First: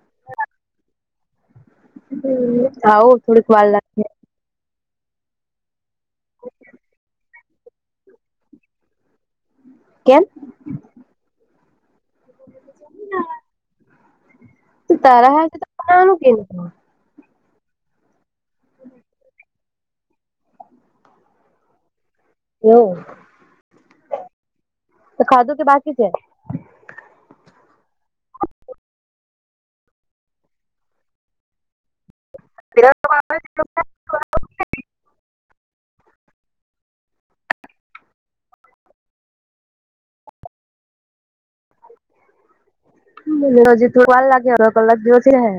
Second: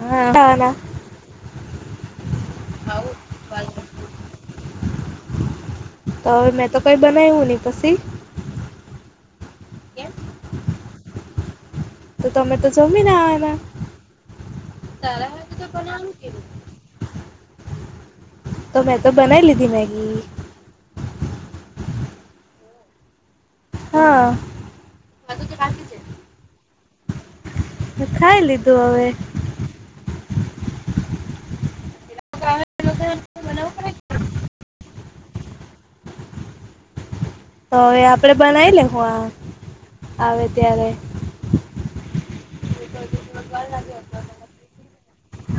હા આવવાના આવો થોડી ખવાલ લ તોવે મેં તો કઈ બનાવ્યું નને પછી. કેમ? તો તમે તો જમી નાવાના. તો તારા હજ કે ન તો મેં તો બનાવી લીધી મેગી. એવ. હા હ તું તો બાકી છે. હ ખાઈ લીધું હવે. [inaudible] તોવે આપડે બનાવી લેહુ આ આવે ત્યારે. હમ્મ હજી તું વા લાગે અડધો કલાક જેવો હે.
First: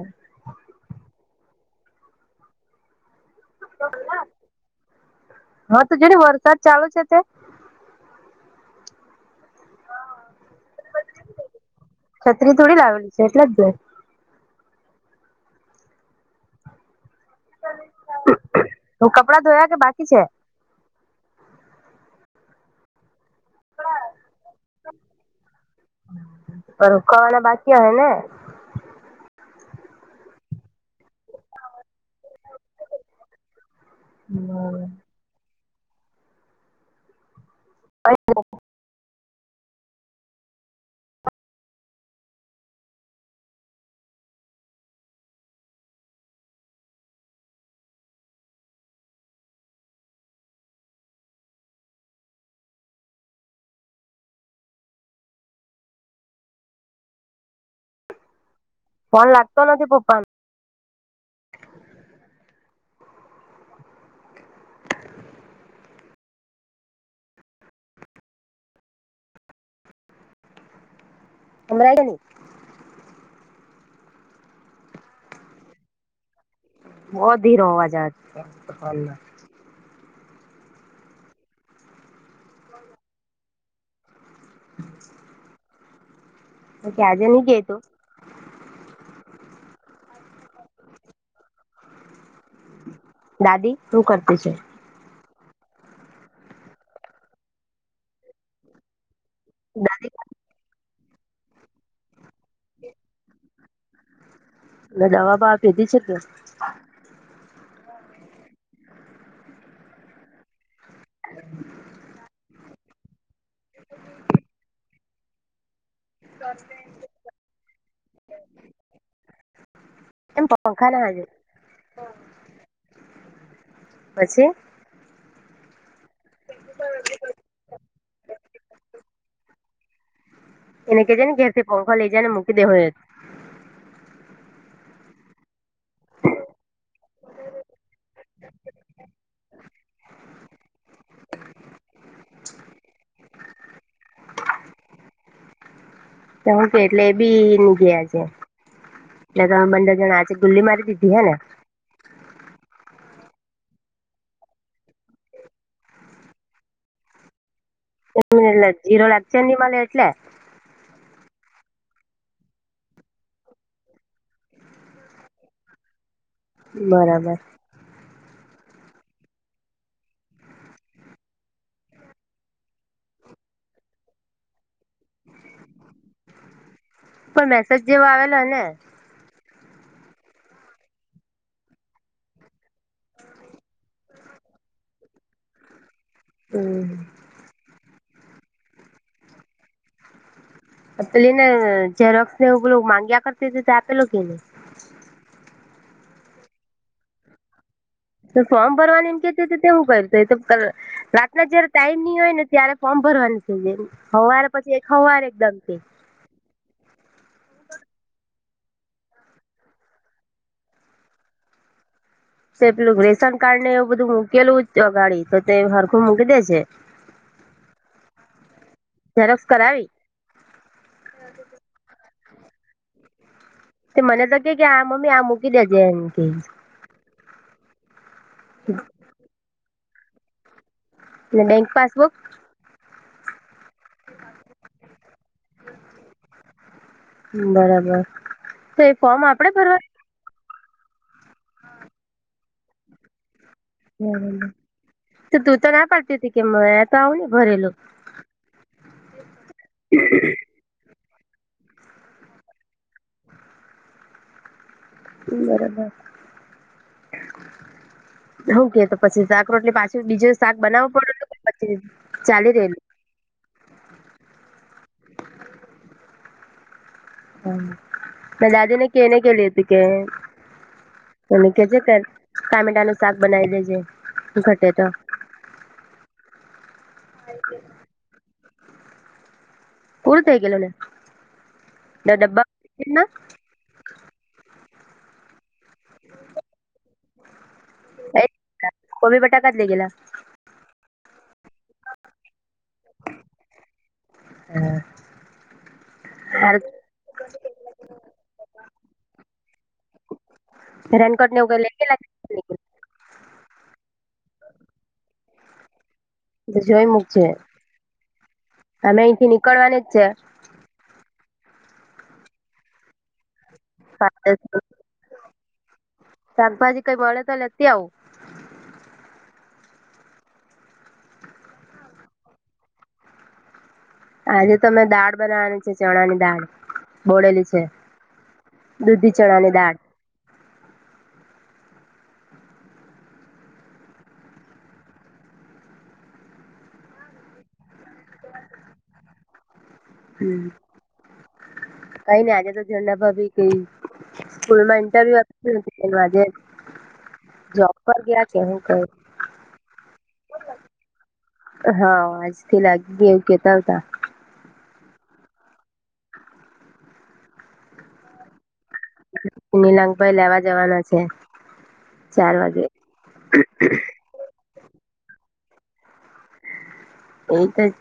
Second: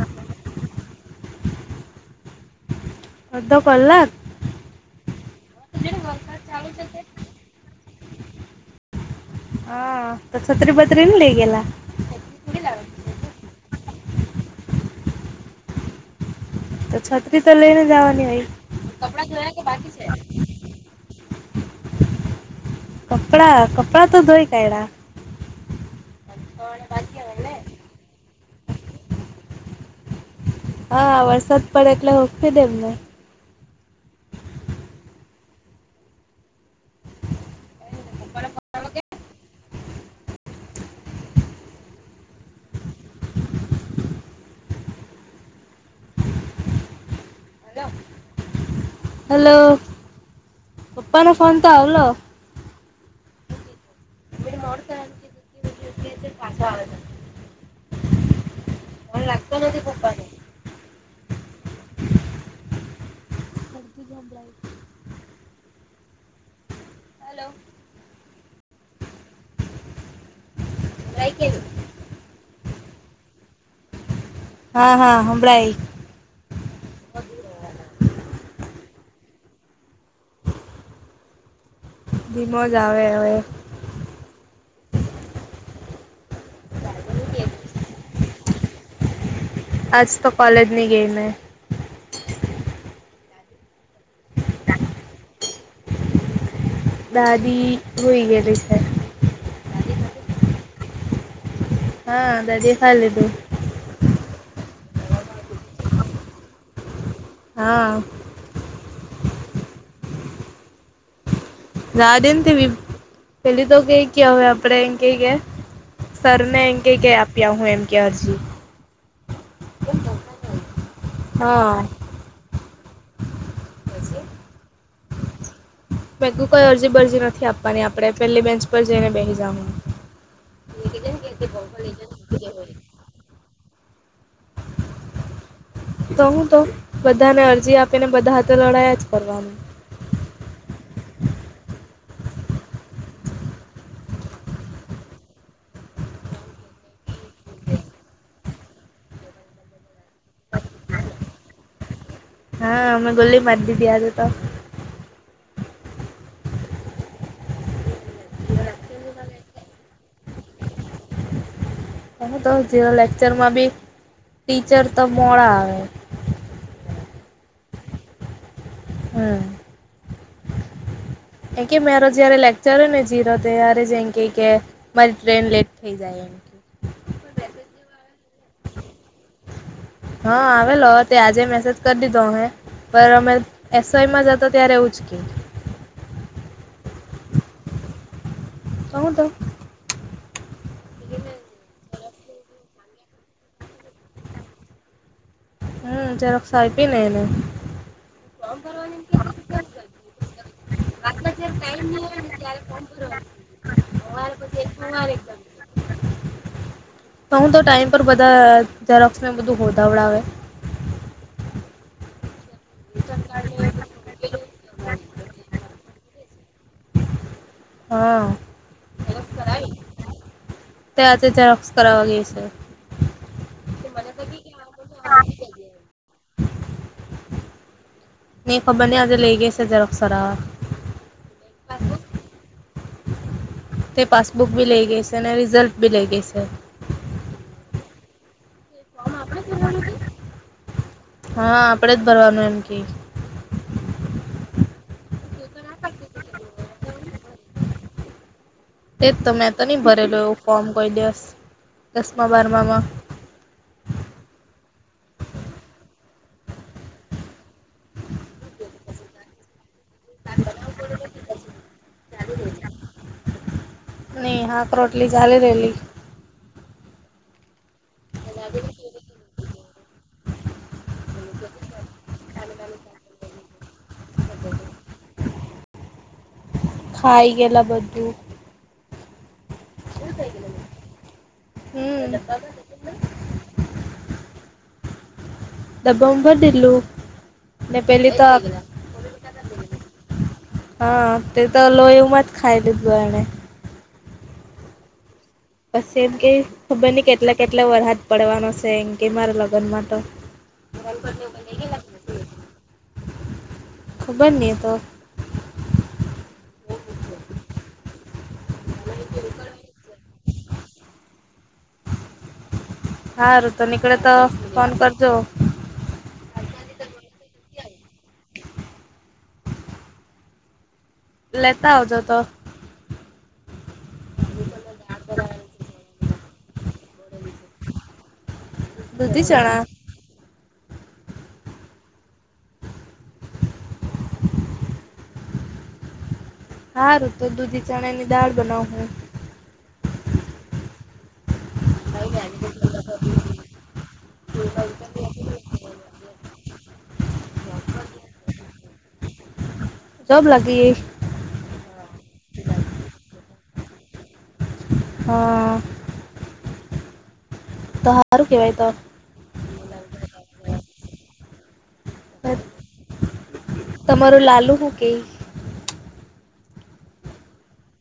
અડધો કલાક? હા તો જો ને વરસાદ ચાલુ છે તે હા, તો છત્રીપત્રી ની લઈ ગેલા? છત્રી થોડી લાવેલી છે એટલે જ ને. તો છત્રી તો લઈને જવાની હોય. કપડા ધયા કે બાકી છે. કપડા, કપડા તો ધોઈ કાયધા. પણ રોકાવાના બાકી હહૈ ને? હા વરસાદ પડે એટલે હોખી દેમને. હમ્મ. [inaudible] હાલો, પપ્પા નો ફોન તો આવલો. મોર થી પાછો આવે. ફોન લાગતો નથી પપ્પાને. હાલો. લઈ કે. હમરાય કે ની? હા હા હભડાય. બો ધીરો અવાજ આવે. ધીમો જ આવે હવે. [inaudible] ઓકે આજે ની કેતો. આજ તો કોલેજ ની ગય મેં. દાદી શું કરતી છે? દાદી હુઈ ગેલી છે. દાદી હા દાદી ખા લીધું. એલે દવા બવા પીધી છે કે? હા. રા દેની પેલી તો કઈ કયા હવે આપડે એમ કઈ કેયા. સરને એમ કે કે આપ્યા હું એમ કે અરજી. એમ પપ્પા ખાતા નથી? હા. પછી? મે કોઈ અરજી બરજી નથી આપવાની આપણે પેલી બેન્ચ પર જઈને બેહી જાવા. એને કહે જ ને ઘેરથી પંખા લઈ જ નેૂકી દે હોયું. તો હું તો બધાને અરજી આપીને બધા હતે લડાયા જ કરવાનું. તો હું કે એટલે એ બી ની ગયા છે. એટલે દહ બંદર જણા આ છે ગુલ્લી મારી દીધી હને? હા મે ગોલ્લી મારી દીધી આજ તો. જેનો લેક્ચર ની મળે એટલે? તો હું તો જેનો લેક્ચરમાં બી ટીચર તો મોડા આવે. બરાબર. હમ. [inaudible] એ કે મારો જયારે લેક્ચર ને જીરો ત્યારે જ એ કે કે મારી ટ્રેન લેટ થઇ જાય એમ. કે. પણ મેસેજ જેવો આવેલો હોય ને? હા આવેલો, તે આજે મેસેજ કરી દીધો અમે. સર અમે એસ વાયમાં જ હતા ત્યારે એવું જ કે. હમ. કહું તો. પેલી ને જેઝરોક્સ ને એવુ પેલું માંગ્યા કરતી હતી આપેલુ કે ની હમ ઝેરોક્ષ આયપી ને એને. તો ફોર્મ ભરવાની એમ કેતી તેવું કરતો તો રાતના જયારે ટાઈમ ની હોય ને ત્યારે ફોર્મ ભરવાની જે હવારે પછી એક સવાર એકદમ કે તો હું તો ટાઈમ પર બધા ઝેરોક્ષ ને બધું હોદાવડાવે. તે પેલું રેશન કાર્ડ ને એવું બધું મૂકેલું અગાડી તો તે હરખું મૂકી દે જે હા. ઝેરોક્ષ કરાવી. ત્યાંથી ઝેરોક્ષ કરાવા ગઈ છે. તે મને તો કે કે આ મમ્મી આ મૂકી દેજે એમ કેય ની ખબર ની આજે લઈ ગઈ છે ઝેરોક્ષ કરાવા બેંક પાસબુક. તે પાસબુક ભી લઇ ગઈ છે ને રિઝલ્ટબી લઇ ગઈ છે. હમ બરાબર તો એ ફોર્મ આપડે ભરવા હા આપડે જ ભરવાનો એમ કેય ત તું તો ના પાડતી હતી કે મેં તો આવું ની ભરેલું તેજ તમે તો નહી ભરેલું એવું ફોર્મ કહી દિવસ દસમા બારમામાં. બરોબર હું કેય તો પછી [unintelligible] પાંચ. બીજું શાક બનાવવું પડે પછી ચાલી રહેલ. નહી હાક રોટલી ચાલી રહેેલી. હા દાદીને કેને કેલી હતી કેને કે છે કર ટામેટા નું શાક બનાવી લેજે ઘટે તો ખાઈ ગેલા બધું પૂરૂ થઈ ગેલુ ને હમ ડબ્બા [unintelligible] ડબ્બા માં ભરી દીધેલું ને પેલી તો કોબી બટાકા જ લઇ હા તે તો લો એમ જ ખાઈ લીધું એને હે હે પછી એમ કેય ખબર ની કેટલે કેટલે વરહાદ પડવાનો છે એમ કે મારા લગન માં તો રેનકોટ ને એવુ કઈ લે ગેલા ખબર ની તો જોઈ મૂક છે અમે અહીથી નીકળવાની જ છે હરૂ તો નીકળે તો ફોન કરજો સાકભાજી કઈ મળે તો લેતી આવું લેતા આવજો તો આજે તો મે દાળ બનાવાની છે ચણા ની દાળ બોળેલી છે દૂધી ચણાની દાળ હારું તો દૂધી ચણે ની દાળ બનાવ હ હમ કઈ નઈ આજે તો ઝંડા ભાભી કેઈ સ્કૂલમાં ઇન્ટરવ્યુ હતું આજે જોબ પર ગયા કે હું ક જોબ લાગી ગઈ હા આજથી લાગી ગઈ એવું કેતા હતા હા. તો હારું કેવાય તો મીલાંક ભાઈ લેવા જવાના છે ચાર વાગે મારું લાલુ હું કેય એ તો જ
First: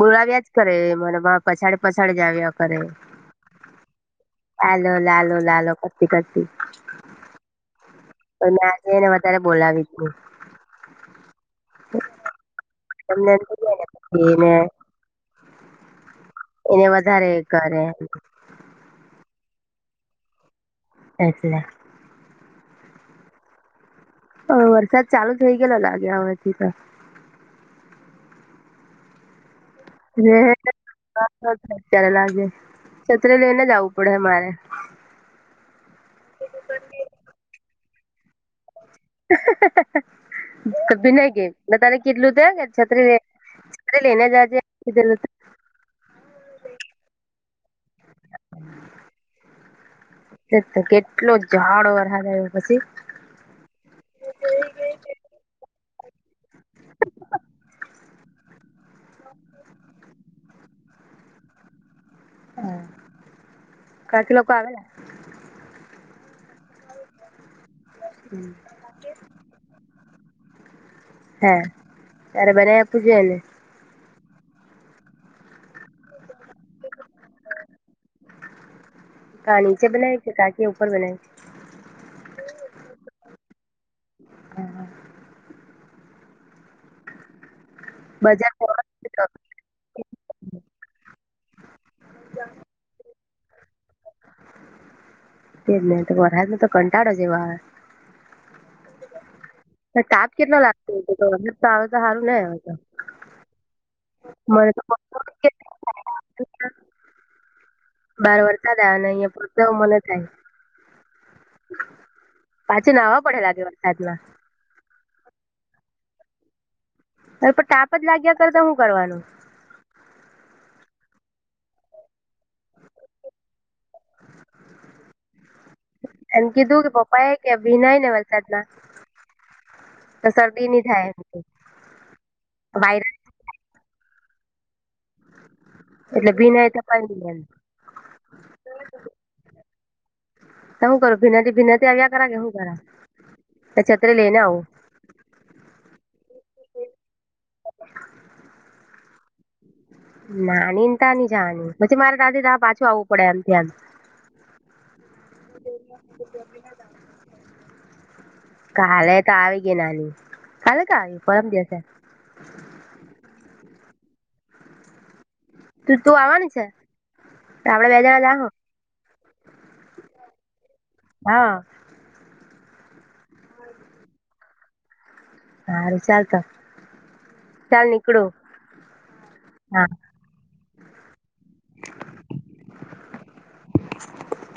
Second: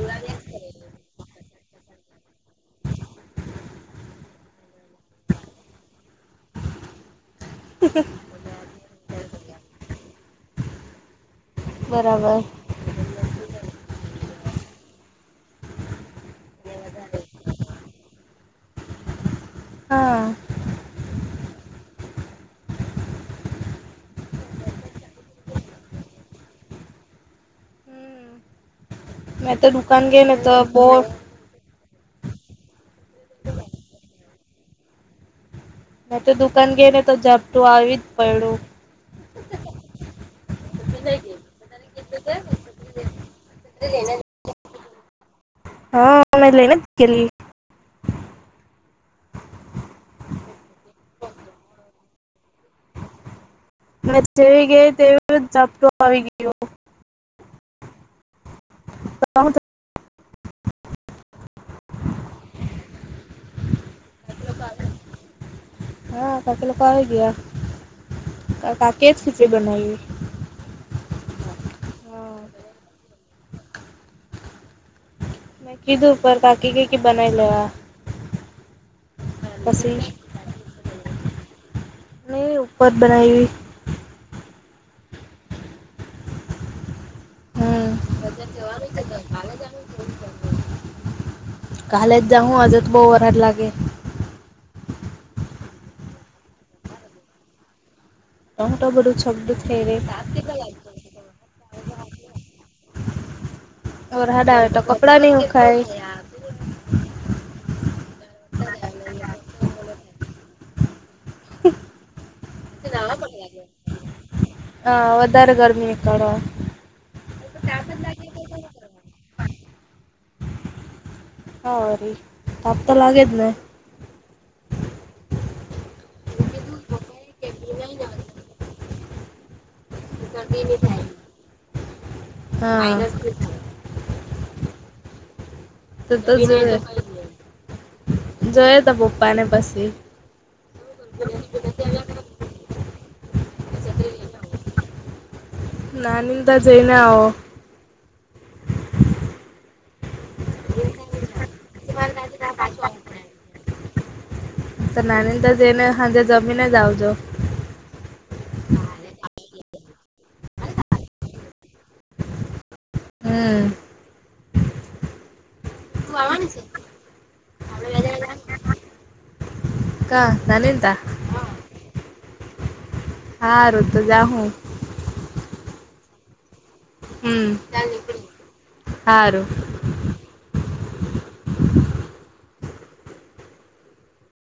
બોલાવ્યાજ કરે મારા બાપ પછાડ પછાડ જાવ્યા કરે લાલો લાલો લાલો કરતી કરતી. તો મેં આજ એને વધારે બોલાવી હતી. બરાબર. તમને [unintelligible] વ્યક્તિ ને એને વધારે કરે. હા. એટલે વરસાદ ચાલુ થઈ ગયેલો લાગે હમાંથી તો મે તો દુકાન ગય તો બોટ અત્યારે લાગે છતરે લઈને આવુ પડે અમારે મે તો દુકાન ગઈ ને તો ઝપટું આવી જ પડ્યું. હ હ ભીનય ગઈ બધાને કેટલું ત છત્રી છત્રી લઈને જજેધે હા મે લઈને જ ગલી કેટલો ઝાડો વરહદ આવ્યો પછી મે જેવી ગઈ તેવ જાપતો આવી ગયો. [inaudible] તો ત [inaudible] હમ કથી લોકો આવેલા હા કથી લોકો આવી ગયા. હમ. તાકી જ ખછી બનાવીએ હા હા તારે બને્યા પૂજાને મે કીધું પર કાકીકે કે બનાઇ લેવા કા નીચે પછી બનાય કે કાકી ઉપર બનાયુ નહી ઉપર બનાવી હમ. હમ બજાર વજન [unintelligible] વાનું. કાલે જાઉ વજન બહુ વધારે લાગે. જ તો વરહાદ ન તો કંટાળો જેવો આવે ટમટો બડું છગડ તાપ કેટલો લાગતો હતો મતલ તો આવે તો સારું નહીં આવે તો વરસાદ આવે તો કપડા ની હુખાય બહાર વરસાદ આવે અન અહિયાયા પરતા [unintelligible] મન થાય પાછી નહવા પડે લાગે વરસાદમાં હ વધારે ગરમી નીકળો. પણ ટાપ જ લાગ્યા કરતા હું કરવાનું. હા ર તાપ તો લાગે જ ને એમ કીધું કે પપ્પા એ કે ભિન ને વરસાદના તો શરદી નની થાય હા વાયરલ [unintelligible] એટલે ભીના એટે [unintelligible] થપ દી જોયો ત પપ્પા ને પછી. ત હું કરું ભિનાથી ભિના આવ્યા કરા કે શું કરા છતરે લઈને આવુ. નાનીદા જૈના હ. ના નીતા નની જની પછી મારે દાદી દા પાછું આવવું પડે અત્યાર. તો નાનીને ત્યાં જઈને સાંજે જમીને જ આવજો. કાલે તો આવી ગયા નાની, કાલે કા આવી પરમ દિવસે હમ્મ. તું આવાની છે, આપડે બે જણા [inaudible] કા નાનીને ત્યાં? હા. હારું તો જાહું. હારુ ચાલતો હમ હારું. હા.